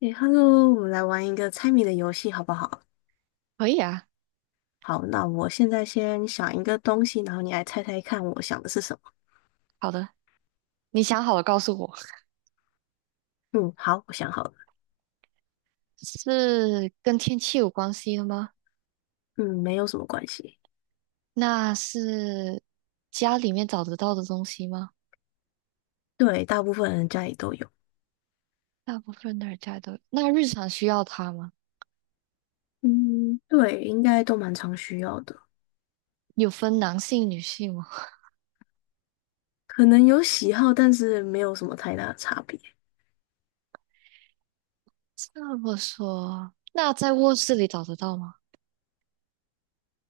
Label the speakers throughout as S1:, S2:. S1: 诶，Hello，我们来玩一个猜谜的游戏，好不好？
S2: 可以啊。
S1: 好，那我现在先想一个东西，然后你来猜猜看，我想的是什么？
S2: 好的，你想好了告诉我。
S1: 嗯，好，我想好了。
S2: 是跟天气有关系的吗？
S1: 嗯，没有什么关系。
S2: 那是家里面找得到的东西吗？
S1: 对，大部分人家里都有。
S2: 大部分的人家都，那日常需要它吗？
S1: 嗯，对，应该都蛮常需要的，
S2: 有分男性、女性吗？
S1: 可能有喜好，但是没有什么太大的差别。
S2: 这么说，那在卧室里找得到吗？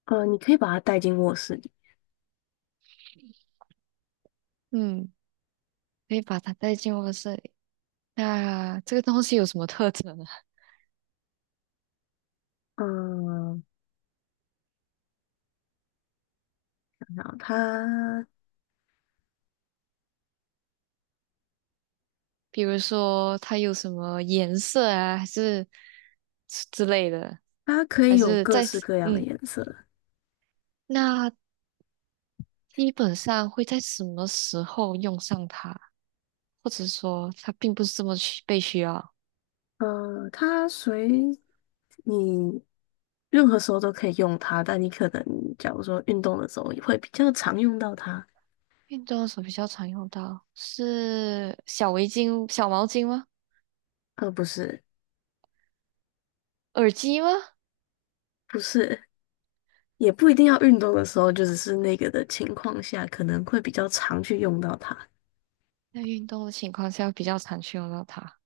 S1: 你可以把它带进卧室里。
S2: 嗯，可以把它带进卧室里。那这个东西有什么特征呢？
S1: 嗯，想想它，
S2: 比如说它有什么颜色啊，还是之类的，
S1: 它可以
S2: 还
S1: 有
S2: 是
S1: 各
S2: 在，
S1: 式各样的
S2: 嗯。
S1: 颜色。
S2: 那基本上会在什么时候用上它，或者说它并不是这么需被需要。
S1: 它随你任何时候都可以用它，但你可能假如说运动的时候也会比较常用到它，
S2: 运动的时候比较常用到，是小围巾、小毛巾吗？
S1: 呃，不是，
S2: 耳机吗？
S1: 不是，也不一定要运动的时候，就只是那个的情况下，可能会比较常去用到它，
S2: 在运动的情况下比较常去用到它，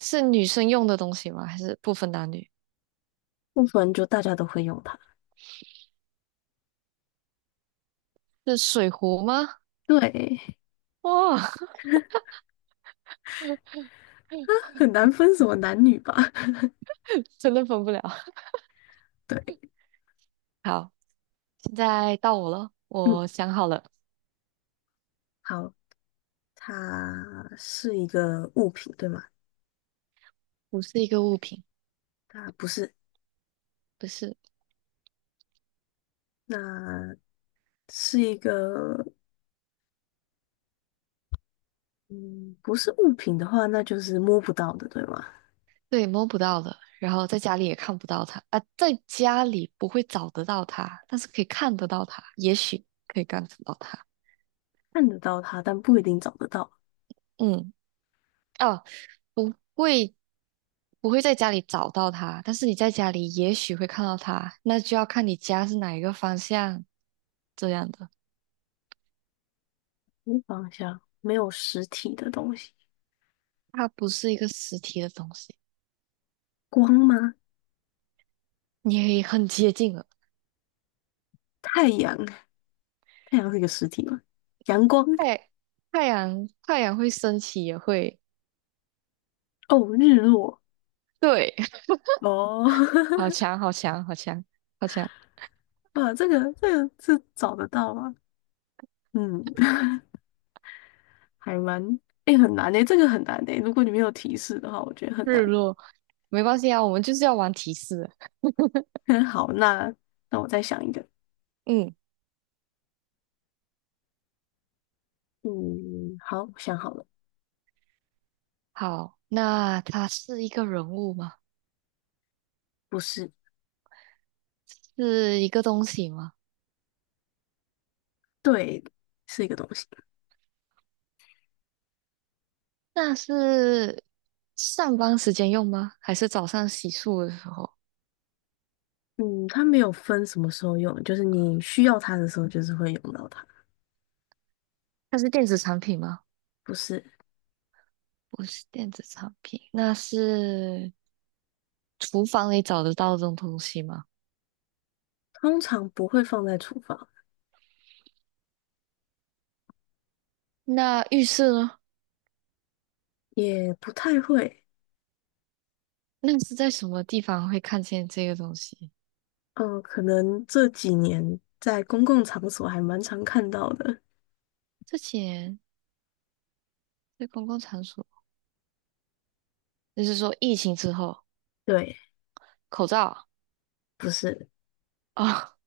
S2: 是女生用的东西吗？还是不分男女？
S1: 不然就大家都会用它。
S2: 是水壶吗？
S1: 对，
S2: 哇，
S1: 很难分什么男女吧？
S2: 真的分不了。
S1: 对，
S2: 好，现在到我了，
S1: 嗯，
S2: 我想好了，
S1: 好，它是一个物品，对吗？
S2: 不是一个物品，
S1: 它不是，
S2: 不是。
S1: 那是一个，嗯，不是物品的话，那就是摸不到的，对吗？
S2: 对，摸不到的，然后在家里也看不到它啊，在家里不会找得到它，但是可以看得到它，也许可以看得到它。
S1: 看得到它，但不一定找得到。
S2: 嗯，哦，不会，不会在家里找到它，但是你在家里也许会看到它，那就要看你家是哪一个方向这样的。
S1: 方向，没有实体的东西。
S2: 它不是一个实体的东西，
S1: 光吗？
S2: 你可以很接近了。
S1: 太阳，太阳是一个实体吗？阳光，
S2: 太太阳太阳会升起也会，
S1: 哦，日落，
S2: 对，
S1: 哦，
S2: 好强，好强，好强，好强。
S1: 哇，这个是找得到吗？嗯，还蛮，哎，很难诶，这个很难诶。如果你没有提示的话，我觉得很
S2: 日
S1: 难。
S2: 落，没关系啊，我们就是要玩提示。
S1: 好，那我再想一个。
S2: 嗯，
S1: 嗯，好，我想好了，
S2: 好，那它是一个人物吗？
S1: 不是，
S2: 是一个东西吗？
S1: 对，是一个东西。
S2: 那是上班时间用吗？还是早上洗漱的时候？
S1: 嗯，它没有分什么时候用，就是你需要它的时候，就是会用到它。
S2: 它是电子产品吗？
S1: 不是，
S2: 不是电子产品，那是厨房里找得到这种东西吗？
S1: 通常不会放在厨房，
S2: 那浴室呢？
S1: 也不太会。
S2: 那是在什么地方会看见这个东西？
S1: 嗯，可能这几年在公共场所还蛮常看到的。
S2: 之前在公共场所，就是说疫情之后，
S1: 对，
S2: 口罩啊。
S1: 不是，
S2: 哦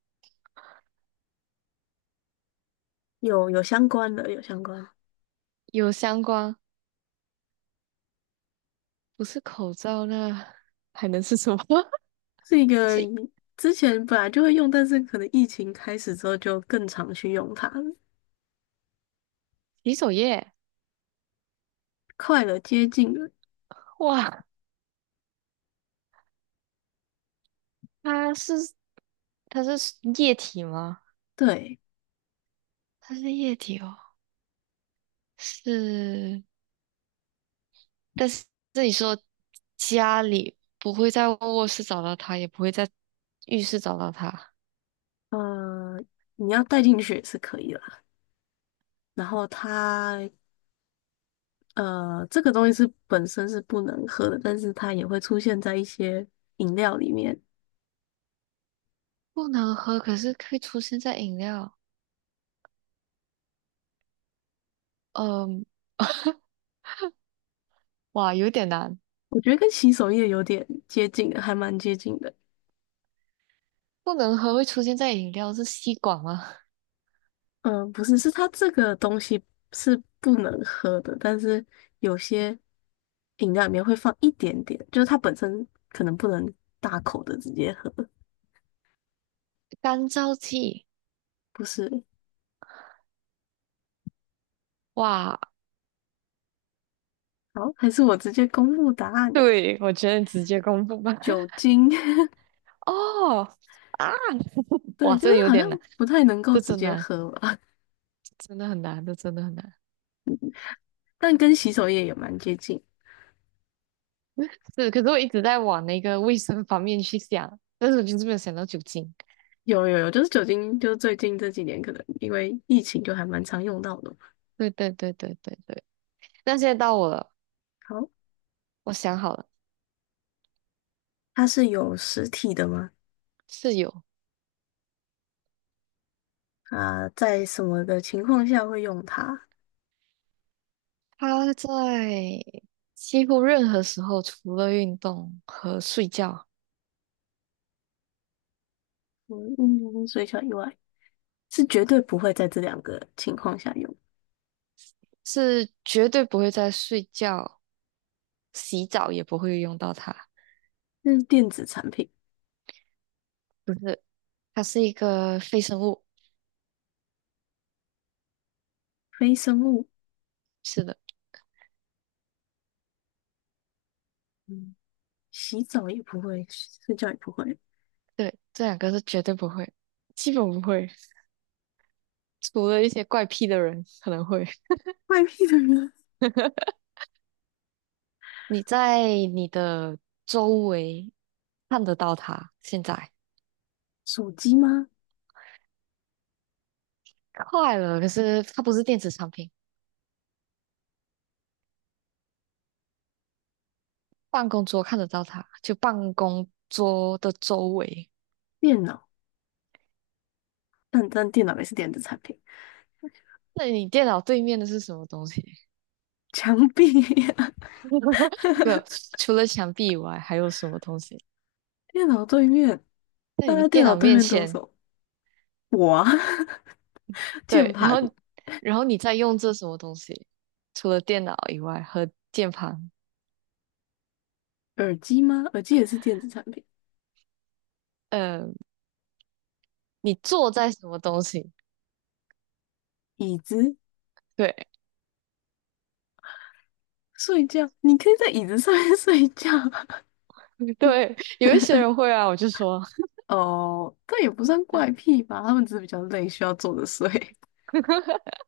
S1: 有有相关的，有相关，
S2: 有相关，不是口罩那还能是什么？
S1: 是一个
S2: 是
S1: 之前本来就会用，但是可能疫情开始之后就更常去用它了，
S2: 洗手液。
S1: 快了，接近了。
S2: 哇，它是它是液体吗？
S1: 对，
S2: 它是液体哦，是。但是这里说家里不会在卧室找到它，也不会在浴室找到它，
S1: 呃，你要带进去也是可以啦。然后它这个东西是本身是不能喝的，但是它也会出现在一些饮料里面。
S2: 不能喝，可是会出现在饮料。嗯，哇，有点难。
S1: 我觉得跟洗手液有点接近的，还蛮接近的。
S2: 不能喝会出现在饮料是吸管吗？
S1: 嗯、不是，是它这个东西是不能喝的，但是有些饮料里面会放一点点，就是它本身可能不能大口的直接喝。
S2: 干燥剂。
S1: 不是，
S2: 哇，
S1: 好，还是我直接公布答案，
S2: 对，我觉得你直接公布吧。
S1: 酒精。
S2: 哦啊，
S1: 对，
S2: 哇，
S1: 就
S2: 这
S1: 是
S2: 个有
S1: 好像
S2: 点难，
S1: 不太能够
S2: 这
S1: 直
S2: 真
S1: 接
S2: 难，
S1: 喝吧，
S2: 真的很难，这真的很难。
S1: 但跟洗手液也蛮接近。
S2: 是，可是我一直在往那个卫生方面去想，但是我就是没有想到酒精。
S1: 有有有，就是酒精，就是最近这几年可能因为疫情就还蛮常用到的。
S2: 对对对对对对。那现在到我了，
S1: 好，
S2: 我想好了，
S1: 它是有实体的吗？
S2: 室友，
S1: 啊，在什么的情况下会用它？
S2: 他在几乎任何时候，除了运动和睡觉，
S1: 嗯嗯，水饺以外是绝对不会在这两个情况下用，
S2: 是绝对不会在睡觉、洗澡也不会用到它。
S1: 那是电子产品，
S2: 不是，它是一个非生物。
S1: 非生物。
S2: 是的。
S1: 嗯，洗澡也不会，睡觉也不会。
S2: 对，这两个是绝对不会，基本不会，除了一些怪癖的人可能会。
S1: 外面的人，
S2: 你在你的周围看得到它，现在
S1: 手机吗？
S2: 快了，可是它不是电子产品，办公桌看得到它，就办公桌的周围。
S1: 电脑，但电脑也是电子产品。
S2: 那你电脑对面的是什么东西？
S1: 墙壁呀
S2: 没有，除了墙壁以外，还有什么东西？
S1: 电脑对面，
S2: 在
S1: 大
S2: 你
S1: 家
S2: 电
S1: 电脑
S2: 脑
S1: 对
S2: 面
S1: 面都有什
S2: 前，
S1: 么？我啊。键
S2: 对，然
S1: 盘、
S2: 后，然后你在用这什么东西？除了电脑以外和键盘，
S1: 耳机吗？耳机也是电子产品。
S2: 呃你坐在什么东西？
S1: 椅子、
S2: 对
S1: 睡觉，你可以在椅子上面 睡觉。
S2: 对，有一些人 会啊，我就说，
S1: 哦，但也不算怪癖吧，他们只是比较累，需要坐着睡。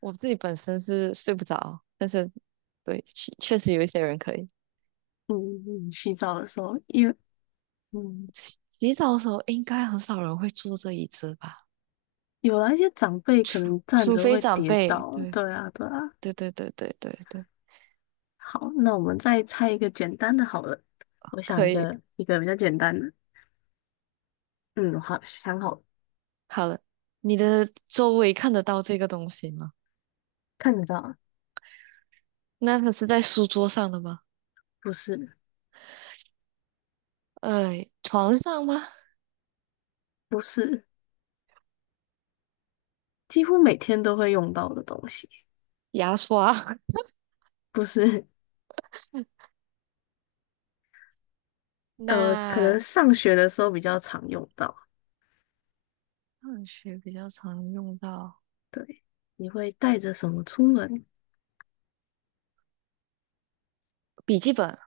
S2: 我自己本身是睡不着，但是对，确实有一些人可以。
S1: 嗯，洗澡的时候，因为嗯，
S2: 洗洗澡的时候应该很少人会坐这椅子吧？
S1: 有啊，一些长辈可
S2: 除
S1: 能站
S2: 除
S1: 着
S2: 非
S1: 会
S2: 长
S1: 跌
S2: 辈。
S1: 倒。
S2: 对
S1: 对啊，对啊。
S2: 对对对对对对，
S1: 好，那我们再猜一个简单的好了。我想
S2: 可
S1: 一
S2: 以。
S1: 个一个比较简单的。嗯，好，想好了
S2: 好了，你的周围看得到这个东西吗？
S1: 看得到啊
S2: 那它是在书桌上的吗？
S1: 不是，
S2: 呃，床上吗？
S1: 不是，几乎每天都会用到的东西。
S2: 牙刷。
S1: 不是，可能
S2: 那
S1: 上学的时候比较常用到。
S2: 上学比较常用到。
S1: 对，你会带着什么出门？
S2: 笔记本、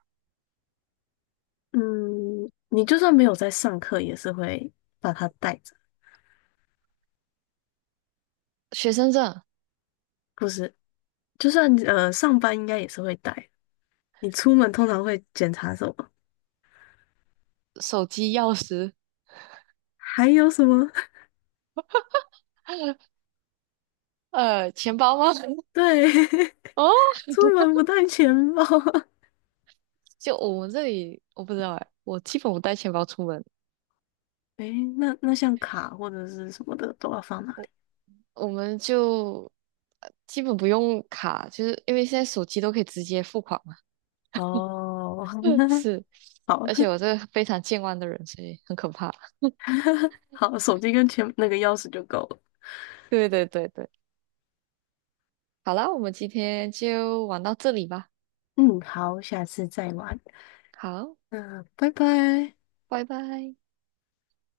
S1: 嗯，你就算没有在上课，也是会把它带着。
S2: 学生证、
S1: 不是，就算上班，应该也是会带。你出门通常会检查什么？
S2: 手机、钥匙，
S1: 还有什么？
S2: 呃，钱包吗？
S1: 对，
S2: 哦，
S1: 出门不带钱包。
S2: 就我们这里我不知道哎，我基本不带钱包出门，
S1: 诶，那像卡或者是什么的都要放哪里？
S2: 我我们就基本不用卡，就是因为现在手机都可以直接付款嘛。
S1: 哦，
S2: 是，
S1: 好
S2: 而且我这 个非常健忘的人，所以很可怕。
S1: 好，手机跟钱那个钥匙就够了。
S2: 对对对对，好啦，我们今天就玩到这里吧。
S1: 嗯，好，下次再玩。
S2: 好，
S1: 嗯，拜拜。
S2: 拜拜。